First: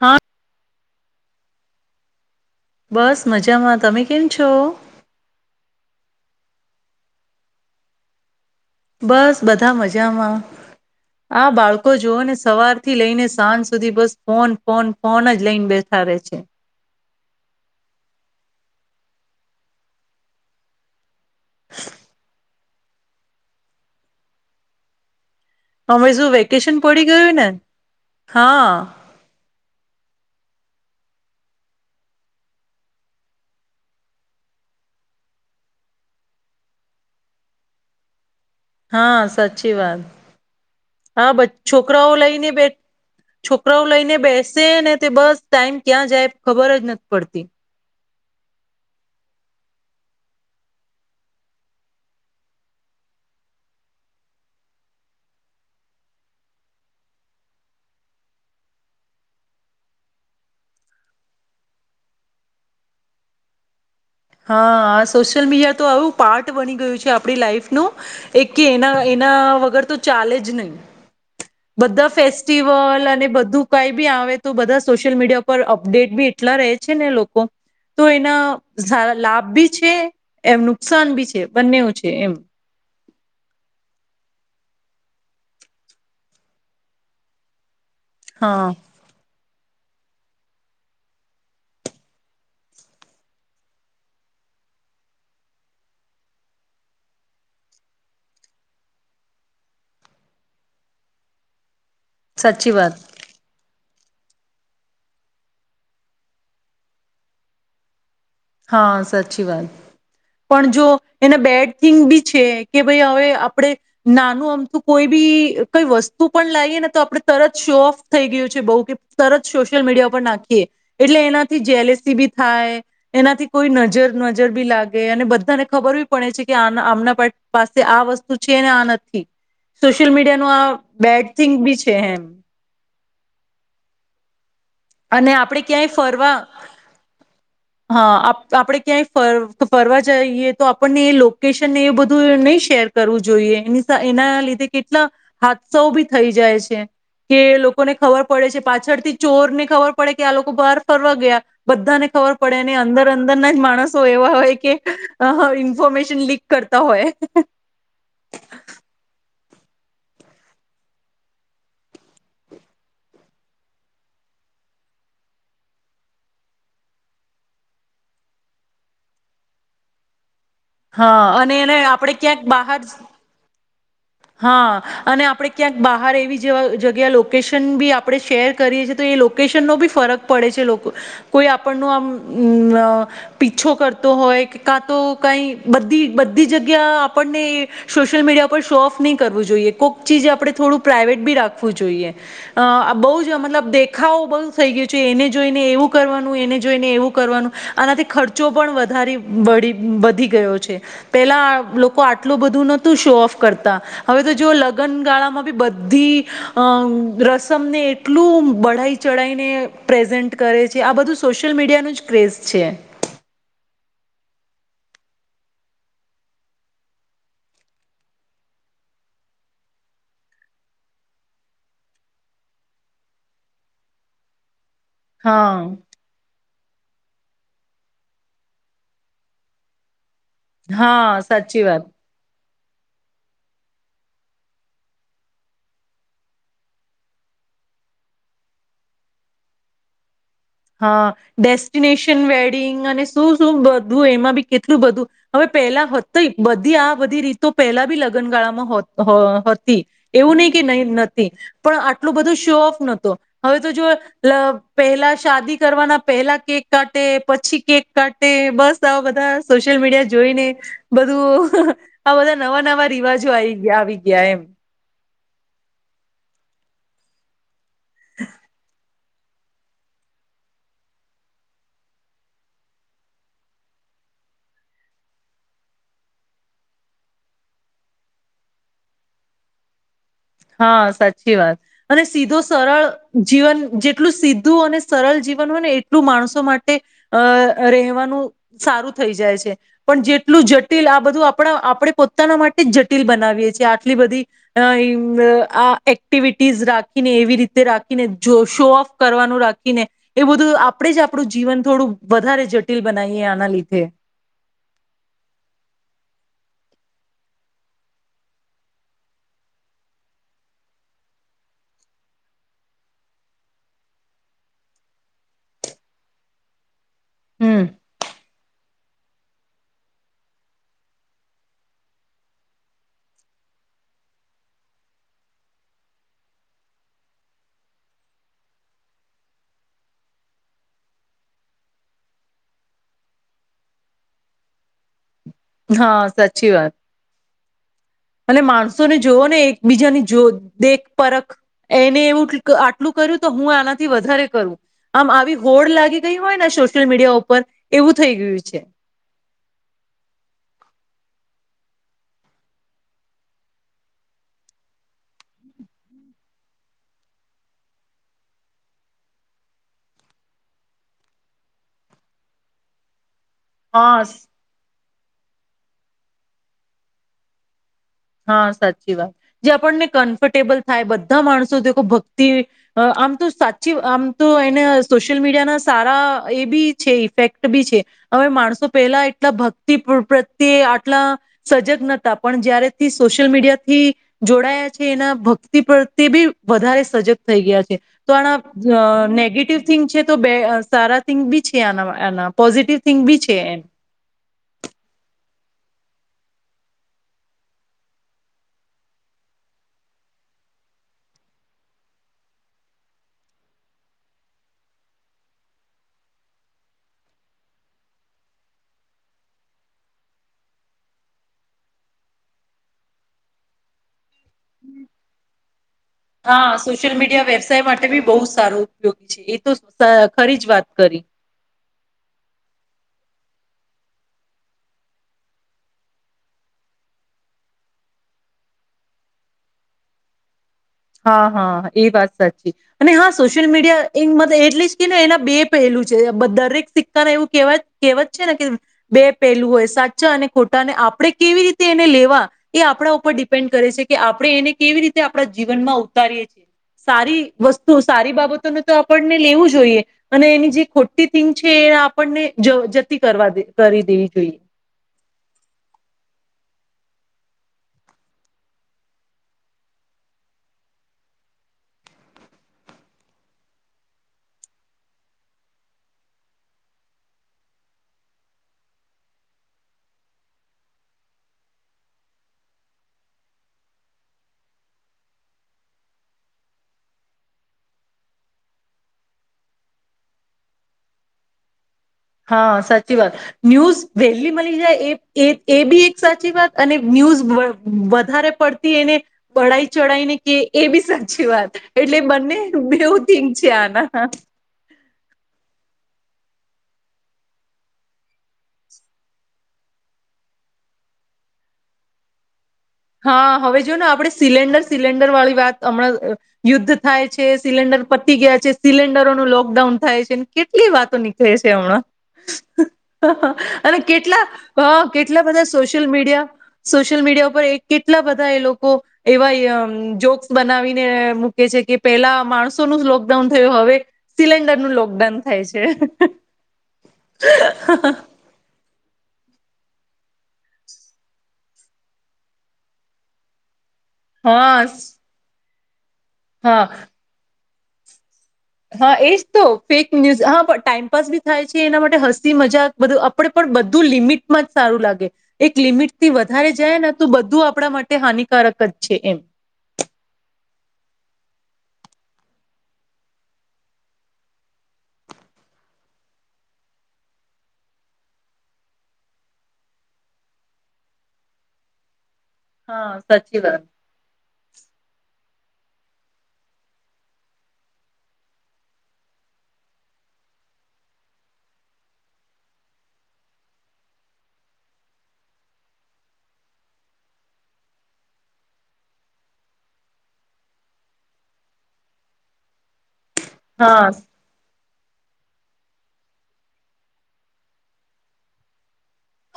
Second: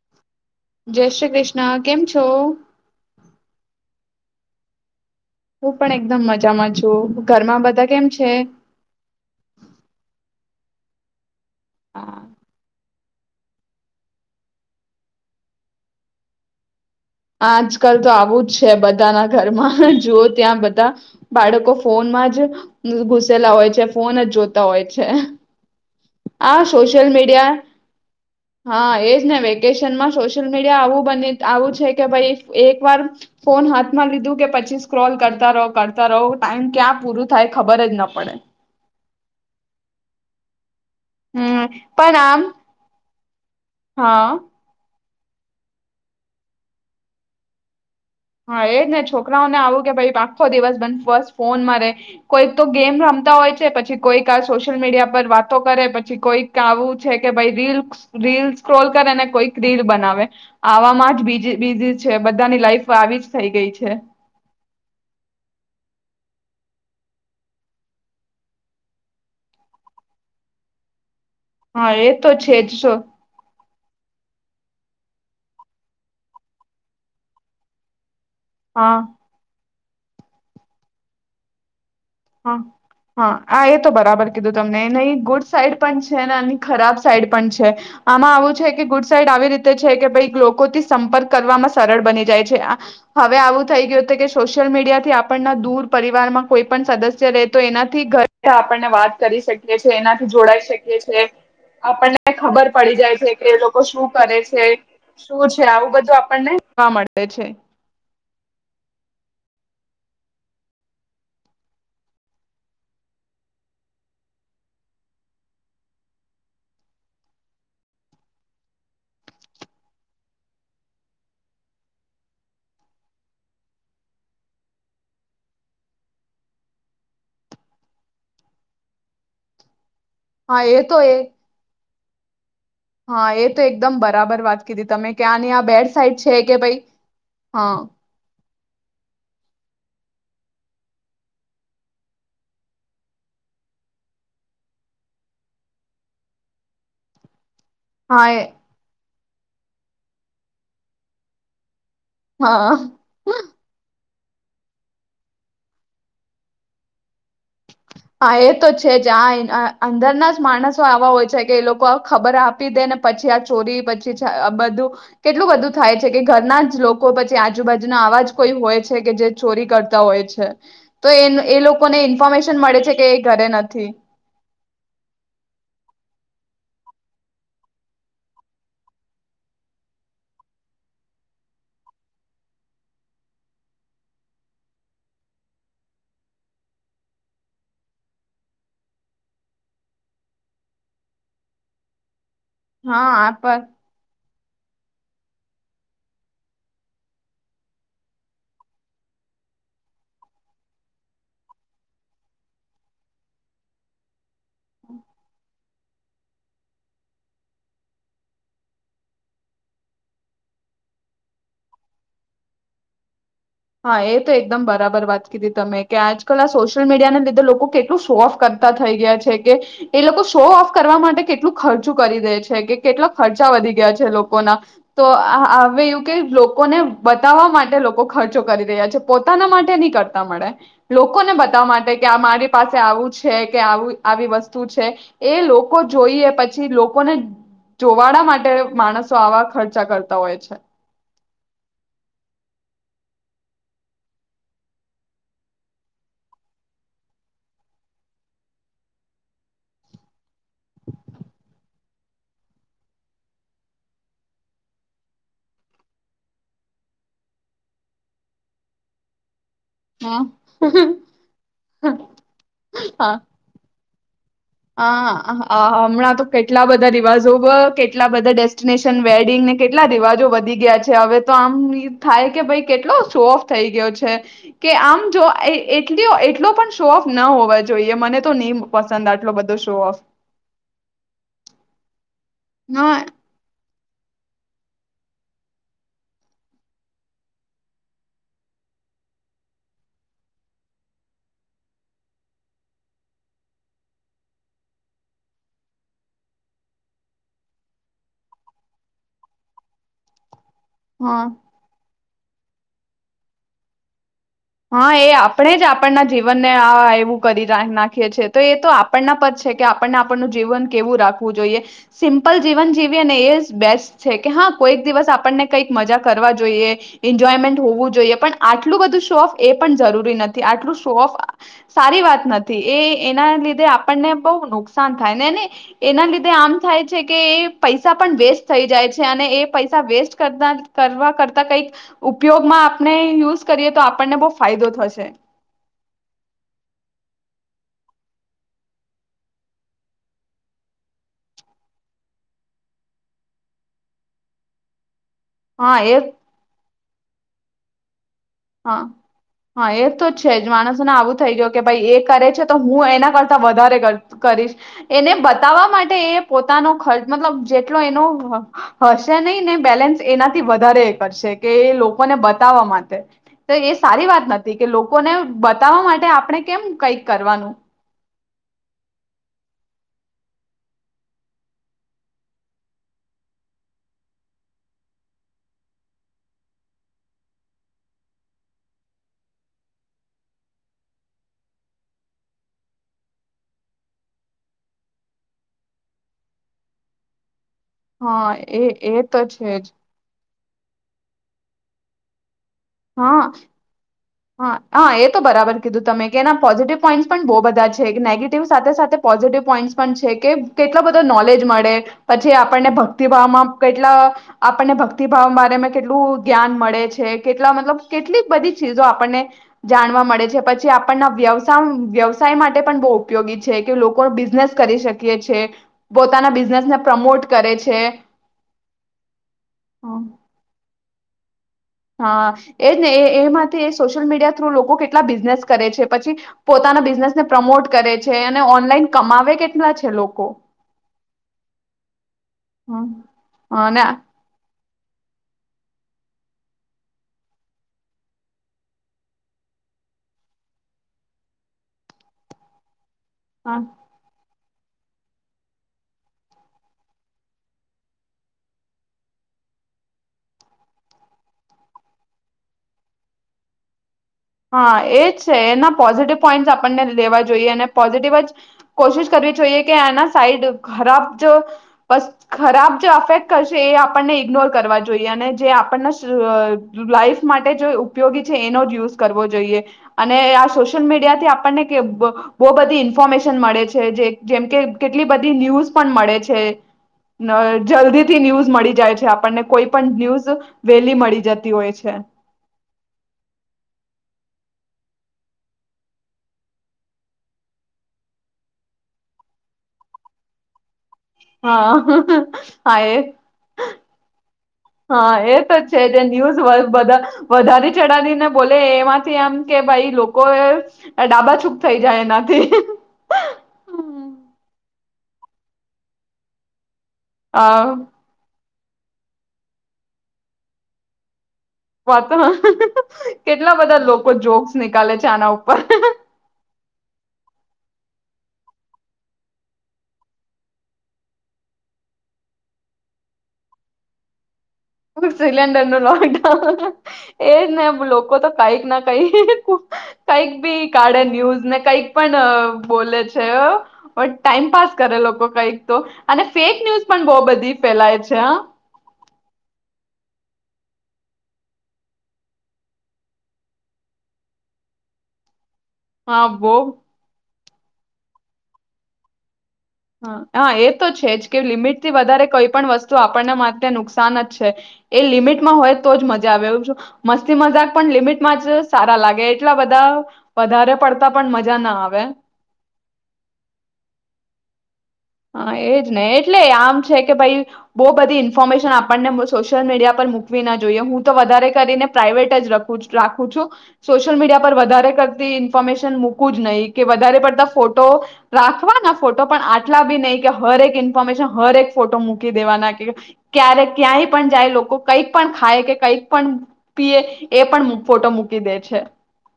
હા જય શ્રી કૃષ્ણ કેમ છો બસ મજામાં તમે કેમ છો હું પણ એકદમ મજામાં છું ઘરમાં બધા કેમ છે બસ બધા મજામાં આ બાળકો જોુઓ હા, ને સવાર થી લઈને સાંજ સુધી બસ ફોન ફોન ફોન જ લઈને બેઠા રહે છે આજકાલ તો આવું જ છે બધાના ઘરમાં જુઓ ત્યાં બધા બાળકો ફોનમાં જ ઘુસેલા હોય છે ફોન જ જોતા હોય છે હવે શું હ વેકેશન પડી સોશિયલ ગયું ને મીડિયા હા એજ ને વેકેશનમાં સ સોસીયલ મીડિયા આવું બને આવું છે કે ભાઈ એક વાર ફોન હાથ માં લીધું કે પછી સ્ક્રોલ કરતા રહો કરતા રહો ટાઈમ ક્યાં પૂરું થાય ખબર જ ના પડે હા સાચી વાત હા હમ છોકરાઓ પણ લઈ આમ ને બેઠ છોકરાઓ લઈને હા બેસે ને બસ ટાઈમ ક્યાં જાય ખબર જ નથી પડતી હા એજ ને છોકરાઓને આવું કે ભાઈ આખો દિવસ બંધ ફ ફોનમાં રે કોઈક તો ગેમ રમતા હોય છે પછી કોઈક આ સોશિયલ મીડિયા પર વાતો કરે પછી કોઈક આવું છે કે રીલ રીલ સ્ક્રોલ કરે ને કોઈક રીલ બનાવે આવામાં બીજી બીજી છે બધાની લાઈફ આવી જ થઈ ગઈ છે હા સોશિયલ મીડિયા તો આવું પાર્ટ બની ગયું છે આપણી લાાઈફનું એક કે એના એના વગર તો ચાલે જ નહીં હા એ બધા તો છે જ શો- ફેસ્ટિવલ અને બધું કઈ બી આવે બધા સોશિયલ મીડિયા પર અપડેટ બી એટલા રહે છે ને લોકો તો ના હા લાભ ભ એમ નુકસાન ભી છે બંને છે. એમ હા હા આ એ તો બરાબર. કીધું તમને નહી ગુડ સાઈડ પણ છે ને એ ખરાબ સાઈડ પણ છે આમાં આવું હા છે કે ગુડ સાાઈડ આવી રીતે કે ભ લોકોથી સંપર્ક કરવામાં સરળ બની જાય છે હવે આવું થઈ ગયું કે સોશિયલ મીડિયા થી આપણના દૂર પરિવારમાં કોઈ પણ સદસ્ય રેતો એનાથી ઘરે આપણને વાત કરી શકીએ છેએ એનાથી જોડાઈ શકીએ છે આપણને ખબર સાચી વાત પડી જાય છે કે લોકો શું કરે છે શું છે આવું બધું આપણને જોવા મળે છે. હા સાચી વાત પણ જો એના બેડ થિંગ બી છે કે ભાઈ હવે આપણે નાનું આમથું કોઈ બી કઈ વસ્તુ પણ લાવએ ને તો આપણે તરત શો ઓફ થઈ ગયું છે બહ કે તરત સોશિયલ મીડિયા પર નાખીએ એટલે એનાથી જેલેસી બી થાય... એનાથી કોઈ નજર નજર બી લાગે અને બધાને ખબર બી પડે છે કે આ આમના પાસે આ વસ્તુ છે ને આ નથી સોશિયલ મીડિયા નો હા આ એ તો એ બેડ થિંગ બી છે. કેમ હા એ તો એકદમ બરાબર વાત કીધી તમે અને ક્યાંની આ આપણે બેડ ક્યાંય સાઈડ છે ફરવા કે ભાઈ હા આપણે ક્યાંય ફર ફરવા જઈએ તો આપણને એ લોકેશનને એ બધું નહી શેર કરવું જોઈએ એનીસા એના લીધે કેટલા હાદસાઓ બી થઈ જાય છે કે લોકો લોકોને હા ખબર એ પડે છે પાછળથી ચોરને ખબર પડે કે આ લોકો બહાર ફરવા ગયા બધાને ખબર પડે હા નહી અંદર અંદરના જ માણસ તો એવા હોય કે અહ ઇન્ફોર્મેશન લીક કરતા હોય. હા એ તો છે જ આ એય ના આ અંદરના જ માણસો આવા હોય છે કે એ લોકો ખબર આપી દે ને પછી આ ચોરી પછી છે આ બધું કેટલું બધું થાય છે કે ઘરના જ લોકો પછી આજુબાજુના આવા જ કોઈ હોય છે કે જે ચોરી કરતા હોય છે. તો હા એન અને એ એને લોકોને આપણે ક્યાંક ઇન્ફોર્મેશન બહાર મળે છે કે ઘરે નથી હા અને આપણે ક્યાંક બહાર એવી જેવા જગ્યા લોકેશન બી આપણે શેર કરીએ છી તો એ લોકેશનનો બી ફરક પડે છે લોકો કોઈ આપણનો આમ અ પીછો કરતો હોય કાં તો કઈ બધી બધી જગ્યા આપણને સોશિયલ મીડિયા શોફ નહી કરવું જોઈએ કોઈક ચીજ આપણે થોડું પ્રઇવેટ બી રાખવું જોઈએ. અ આ હા બહુ જ પર મતલબ દેખાવો બહુ થઈ ગયું છે એને જોઈને એવું કરવાનું એને જોઈને એવું કરવાનું આનાથી ખર્ચો પણ વધારે વદી વધી ગયો છે પેલા લોકો આટલું બધું નહોતું શોફ કરતા હવે તો જો લગન ગાળામાં બી બધ બધી અ રસમને એટલું બઢાઈ ચઢાઈને પ્રેઝન્ટ કરે છે આ બધું સોશિયલ મીડિયાનું જ ક્રેઝ છે. હા એ તો એકદમ બરાબર વાત કીધી તમે કે આજકાલ આ સોશિયલ મીડિયાને લીધે લોકો કેટલું શો ઓફ કરતા થઈ ગયા છે કે એ લોકો શો ઓફ કરવા માટે કેટલું ખર્ચું કરી દે છે કે કેટલા ખર્ચા વધી ગયા છે એ લોકોના તો આ હા આવે એવુ કે લોક કોને બતાવવા માટે લોકો ખ ખર્ચો કરી રહ્યા છે પોતાના માટે નહી કર ન મળે હા લોકોને સાચી બતાવા વાત માટે કે આ મારી પાસે આવું છે કે આવુ આવી વસ્તુ છે એ લોકો જોઈએ પછી લોકોને જોવાડા માટે માણસો આવા ખર્ચા કરતા હોય છે. હા ડેસ્ટિનેશન વેડિંગ અને શું શું બધું એમાં બી કેટલું બધું હવે પહેલા હતી બધી આ બધી રીતો પેલા બી લગ્નગાળામાં હોત હ તી એવું ની કે નહી નથી પણ આટ આટલું બધું શો ઓફ નતો હવે તો જો પહેલા પહેલા શાદી કરવાના પહેલા કેક કાટે પછી કેક કાટે બસ આવા બધા સોશિયલ મીડિયા હમ જોઈને બધું આ બધા નવા નવા હા રિવાજો આવી ગયા આવી ગ્યા એમ હા અહ અ મણાં તો કેટલા બધા રિવાજો કેટલા બધા ડેસ્ટિનેશન વેડિંગને કેટલા રિવાજો વધી ગયા છે હવે તો આમ થાય કે ભાઈ કેટલો શો ઓફ થઈ ગયો છે કે આમ જો એ એટલયો એટલો પણ શો ઓફ ન હોવા જોઈએ મને તો ની પસંદ આવ એટલો બધો શો ઓફ હા સાચી વાત અને સીધો સરળ હા જીવન જેત એટલું સીધું અને સરળ જીવન હોય ને એટલું માણસો માટે અ રહેવાનું સારું થઈ જાય છે પણ જેટલું જટિલ આ બધું આપણા આપણે પોતાના માટે જ જટિલ બનાવીએ છે આટલી બધી અ આ એક્ટિવિટીઝ રાખીને એવી રીતે રાખીને જો શો ઓફ કરવાનું રાખીને એ બધું આપડે જ હા આપણું જીવન થોડું વધારે જટિલ બનાવીએ આના લીધે હા એ આપણે જ આપણના જીવનને આ એવું કરી નાખીએ છેએ તો એ તો આપણના પર છે કે આપણને આપણનું જીવન કેવું રાખવું જોઈએ સિમ્પલ જીવન જીવીએ ને એ જ બેસ્ટ છે કે હા કોઈક દિવસ આપણને કંઈક મજા કરવા જોઈએ. એન્જોયમેન્ટ હમ હોવું જોઈએ પણ આઠ એટલું બધું શો ઓફ એ પણ જરૂરી નથી આટલું શો ઓફ સારી વાત નથી એ એના લીધે આપણને બહુ નુકસાન થાય ને ને એના લીધે આમ થાય છે કે એ પૈસા પણ વેસ્ટ થઈ જાય છે અને એ પૈસા વેસ્ટ કરતા કરવા કરતા કંઈક ઉપયોગમાં આપણે યુઝ કરીએ તો આપણને બહુ ફાયદો થશે. હા સાચી વાત અને માણસોને જોવો ને એકબીજાની જો દેખ પરખ એને એવું આટલું કર્યું તો હું આનાથી વધારે કરું. આમ આવી હોડ હા એ લાગી ગઈ હોયને સોશિયલ મીડિયા ઉપર ઉપ એવું થઈ ગયું છે. હા હા એ તો છે જ માણસોને આવું થઈ ગય કે ભાઈ એ કરે છે તો હું એના કરતા વધારે કરીશ એને બતાવવા માટે એ પોતાનો ખર્ચ મતલબ જેટલો એનો હશે નહી ને બેલેન્સ એનાથી વધારે એ કરશે કે એ લોકોને બતાવવા માટે તો એ હા સારી વાત નથી કે લોકો કોને બતાવવા માટે આપણે કેમ કઈક કરવાનું. હા સાચી વાત જે આપણને કમ્ફર્ટેબલ થાય બધા માણસો દેખો ભક્તિ આમ તો સાચી આમ તો એને સોશિયલ મીડિયાના સારા એ બી છે ઇફેક્ટ બી છે હવે માણસો પહેલા એટલા ભક્તિ પ્રત્યે આટલા સજગ નતા પણ જયારે થી સોશિયલ મીડિયા થી જોડાયા છે એના ભક્તિ પ્ર્યે બી વધારે સજગ થઈ ગયા છે. તો હા એ એ આ તો છે નેગેટિવ જ થિંગ [unintelligible] તો બે સારા થીંક બી છે એના એના પોઝિટિવ થિંગ બી હા છે એમ હા હા એ તો બરાબર કીધું તમે કે એના પોઝિટિવ પોઈન્ટસ પણ બહુ બધા છે નેગેટિવ સાથે સાથે પોઝિટિવ પોઈન્ટસ પણ છે કે કેટલો બધા નોલેજ મળે પછી આપણને ભક્તિભાવમાં કેટલા આપણને ભક્તિભાવ બમાં કેટલું જ્ઞાન મળે છે કેટલા મતલબ કેટલી બધી ચીજો આપણને જાણવા મળે છે પછી આપણના વ્યવસ વ્યવસાય માટે પણ બહુ ઉપયોગી છે કે લોકો બિઝનેસ કરી શકીએ છે. પોતાના હા બિઝનેસને સોશિયલ પ્રમોટ મીડિયા કરે વ્યવસાય છે. માટે બી બહુ જ સારું ઉપયોગી છે એ તો હમ. ખરી જ વાત કરી. હા એજ ને એ એમાંથી સોશિયલ મીડિયા થ્રુ લોકો કેટલા બિઝનેસ કરે છે પછી પોતાના બિઝનેસ ને પ્રમોટ કરે છે અને ઓનલાઈન કમાવે કેટલા છે લોકો હા હા એ વાત સાચી અને હા સોશિયલ હ અને મીડિયા એ મત એટલી જ કે એના બે પહેલું છે દરેક સિક્કા ના એવું કેવા કહેવાત છે ને કે બે પહેલું હોય સાચા અને ખોટા અને આપણે કેવી રીતે એને લેવા એ આપણા ઉપ પર ડિપેન્ડ હા કરે છે કે આપણે એને કેવી રીતે આપડા જીવનમાં ઉતારીએ છીએ સારી વસ્તુ સારી બાબતોને તો આપણને લેવું જોઈએ અને એની જે ખોટી થિંગ છે એ આપણને જવ જતી કરવા કરી દે હા એજ છે એના પોઝિટિવ પોઈન્ટ આપણને લેવા જોઈએ અને પોઝિટિવ જ કોશિશ કરવી જોઈએ કે આના સાઈડ ખરાબ જ ખરાબ જે અફેક્ટ કરશે એ આપણને ઇગ્નોર કરવા જોઈએ અને જે આપણને લાાઈફ માટે જે ઉપયોગી છે એનો જ યુઝ કરવ જોઈએ અને આ સોશિલ મીડિયા થી આપણને બહુ બધી ઇન્ફોર્મેશન મળે છે જે જેમ કે કેટલી બધી ન્યૂઝ પણ મળે છે નં જલ્દીથી ન્યૂઝ મળી જાય છે આપણને કોઈ પણ ન્યૂઝ વેલી મળી જતી હોય છે હા સાચી વાત ન્યુઝ વહેલી મળી જાય એ એ એ બી એક સાચી વાત અને ન્યૂઝ વ વધારે પડતી એને બડાાઈ ચઢાઈને કે એ બી સાચી વાત એટલે હા બને હા બેવું એ થિક છે આના હા એ તો છે ન્યૂઝ વધા વધારે ચઢીને બોલે એમાંથી એમ કે ભાઈ લોકો ડાબા છૂક થઈ જાય એનાથી હા હવે જો ને આપણે સિલેન્ડર સિલેન્ડર વાળી વાત હમણાં યુદ્ધ થાયે છે, આ સિલિન્ડર પતી ગયા છે. સિલિન્ડરોનું લોકડાઉન થાય છે, કેટલી વાતો નીક છે હમણાં વાત કેટલા અને બધા લોકો કેટલા જોક્સ હ નીકાલે છે કેટલા આના બધા ઉપર સોશિયલ મીડિયા સોશિયલ મીડિયા ઉપર એક બધા એ લોકો એવા જોક્સ બનાવીને મૂકે છે કે પેલા માણસોનું જ લોકડાઉન થયું હવે સિલેડર સિલિન્ડર નું લોકડાઉન. એજ ને લોકો તો કઈક ના કઈ કઈક બી કાળે ન્યૂઝ ને કઈક પણ બોલે છે. બ હા ટાઈમપસ કરે લોકો કઈ તો. અને ફેક હા ન્યુઝ પણ બહુ બધી ફેલાય છે. હા. એજ તો ફેક ન્યૂઝ હા પણ ટાઈમપાસ બી થાય છે, એના માટે હસી મજાક બધું આપણે પણ બધું લિમિટમાં જ સારું લાગે. એક લિમિટ થી હા વધારે બહુ જાય ને તો બધું આપણા માટે હાનિકારક જ છે એમ. હ. હા. એ તો છે જ કે, લિમિટ થી વધારે કોઈ પણ વસ્તુ આપણને માટે નુકસાન જ છે, એ લિમિટમાં હોય તો જ મજા આવે એ મસ્તી મજાક પણ લિમિટમાં જ સારા લાગે એટલા બધા વધારે પડતા પણ મજા ના આવે. હા. સાચી વાત. હા એ જ ને. એટલે આમ છે કે ભાઈ બહુ બધી ઇન્ફોર્મેશન આપણને સોશિયલ મીડિયા પર મૂકવી ના જોઈએ, હું તો વધારે કરીને પ્રાઇવેટ જ રાખું છું. સોશિયલ મીડિયા પર વધારે કરતી ઇન્ફોર્મેશન મૂકું જ નહી, કે વધારે પડતા ફોટો રાખવાના ફોટો પણ આટલા બી નહી, કે હરેક ઇન્ફોર્મેશન હરેક ફોટો મૂકી દેવા ના કે ક્યારે હા ક્યાંય પણ જાય લોકો કંઈક પણ ખાય કે કંઈક પણ પીએ એ પણ ફોટો મૂકી દે છે.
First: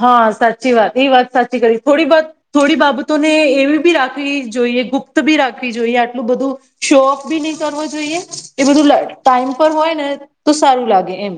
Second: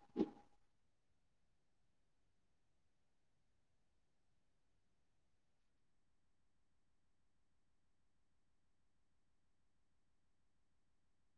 હા. સાચી વાત. એ વાત સાચી કરી થોડી વાત થોડી બાબતોને એવી બી રાખવી જોઈએ, ગુપ્ત બી રાખવી જોઈએ, આટલું બધું શો ઓફ બી નહી કરવું જોઈએ, એ બધું ટાઈમ પર હોય ને તો સારું લાગે એમ.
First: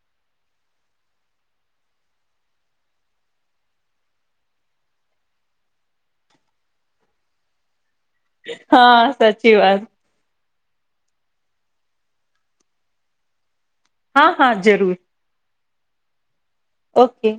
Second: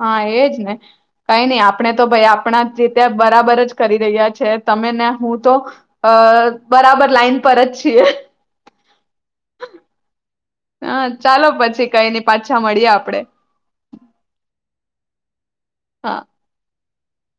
હા. એજ ને. કઈ નઈ આપણે તો ભાઈ આપણા રીતે બરાબર જ કરી રહ્યા છે તમે ને હું તો અ બરાબર લાઈન પર જ છીએ. હા. સાચી વાત. હા. ચાલો પછી કઈ નઈ પાછા મળીએ આપડે. હા. હા. જરૂર. હા. ઓકે.